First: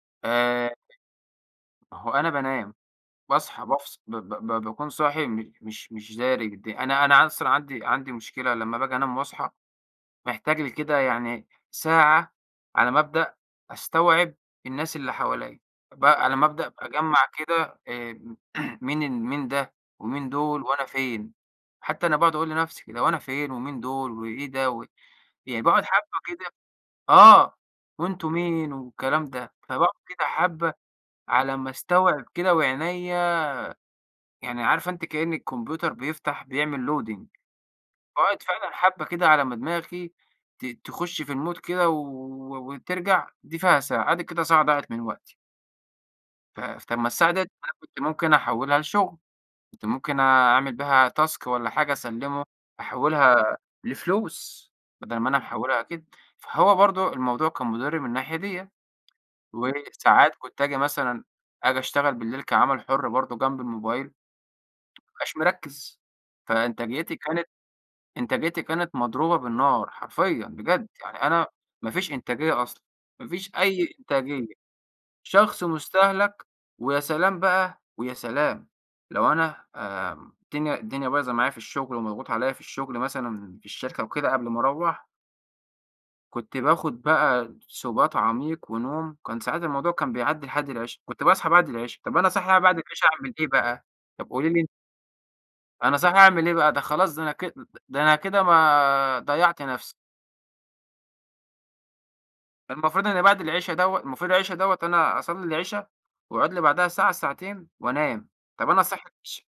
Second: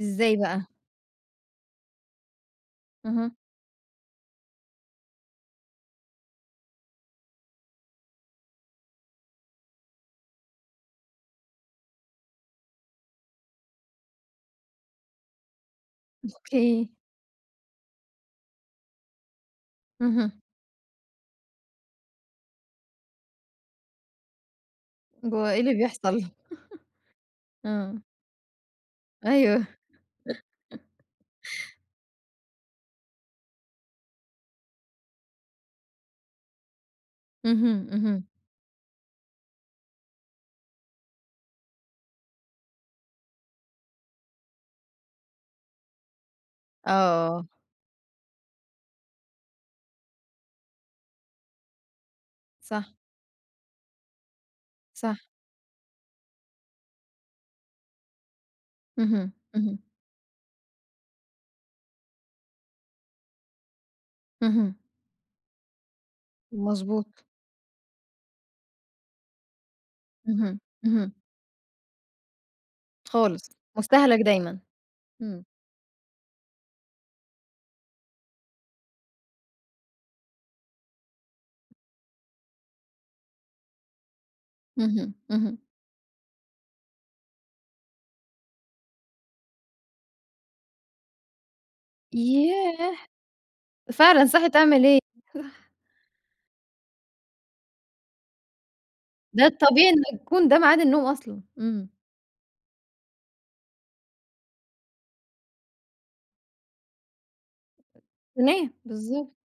إزاي بقى؟ آآ، [unintelligible] ما هو أنا بانام، اهم. باصحى بافص ب ب ب باكون صاحي مش مش مش داري بالدنيا، أنا أنا أصلًا عندي عندي مشكلة لمّا باجي أنام وأصحى محتاج لي كده يعني ساعة على ما أبدأ أستوعب الناس اللي حواليّ، ب على ما أبدأ أوكي. أجمع كده، آآ م، مين ال مين ده ومين اهم. دول وأنا فين. حتّى أنا باقعد أقول لنفسي كده، هو أنا فين ومين دول وإيه ده و ب و إيه يعني اللي باقعد حبه بيحصل؟، كده آه إمم. وأنتم مين والكلام ده، أيوه.. فباقعد كده حبة، على ما أستوعب كده وعينيَّ يعني عارفة أنتِ كأن الكمبيوتر بيفتح بيعمل loading اهم، اهم. فباقعد فعلًا حبة كده على ما دماغي ت تخش في المود كده و و وترجع، دي فيها ساعة. آدِي كده ساعة ضاعت من وقتي. ف فما الساعة دي آه. أنا كنت ممكن أحولها لشغل، كنت ممكن أعمل بيها task والَّا حاجة، أسلمه صح. أحولها لفلوس، بدل صح. ما أنا محولها كده. فهو برضو الموضوع كان مضر من الناحية ديَّة. اهم، اهم. وساعات كنت آجي مثلًا آجي أشتغل بالليل كعمل حر برضو جنب الموبايل ما اهم. أبقاش مركز، فإنتاجيتي مضبوط. كانت إنتاجيتي كانت مضروبة بالنار حرفيًّا اهم بجد، اهم. يعني أنا ما فيش إنتاجية أصلًا، ما خالص فيش أي مُستَهلََك إنتاجية، دايمًا. إمم. شخص مُستَهلَك. ويا سلام بقى، ويا سلام لو أنا، آآ الدنيا الدنيا بايظة معايا في الشغل ومضغوط عليَّ في الشغل مثلًا في الشركة وكده قبل ما أروَّح اهم، اهم. كنت باخد بقى سُبات عميق ونوم، كان ساعات الموضوع كان بيعدي لحد العِشا. كنت باصحي بعد العِشا، طب أنا صاحي بعد ياه! العِشا أعمل إيه بقى فعلًا طب قولي صاحي لي أن تعمل إيه؟ صح. أنا صاحي أعمل إيه بقى؟ ده خلاص ده أنا ك أ أ ده أنا كده ما ده ضيعت الطبيعي نفسي. إن يكون ده ميعاد النوم أصلًا، إمم. ده المفروض إن بعد العِشا دوّة المفروض العِشا دوّة أنا أصلي العِشا وأقعد لي بعدها ساعة، ساعتين، [unintelligible] وأنام. تنام، طب أنا صاحي بالضبط. [unintelligible]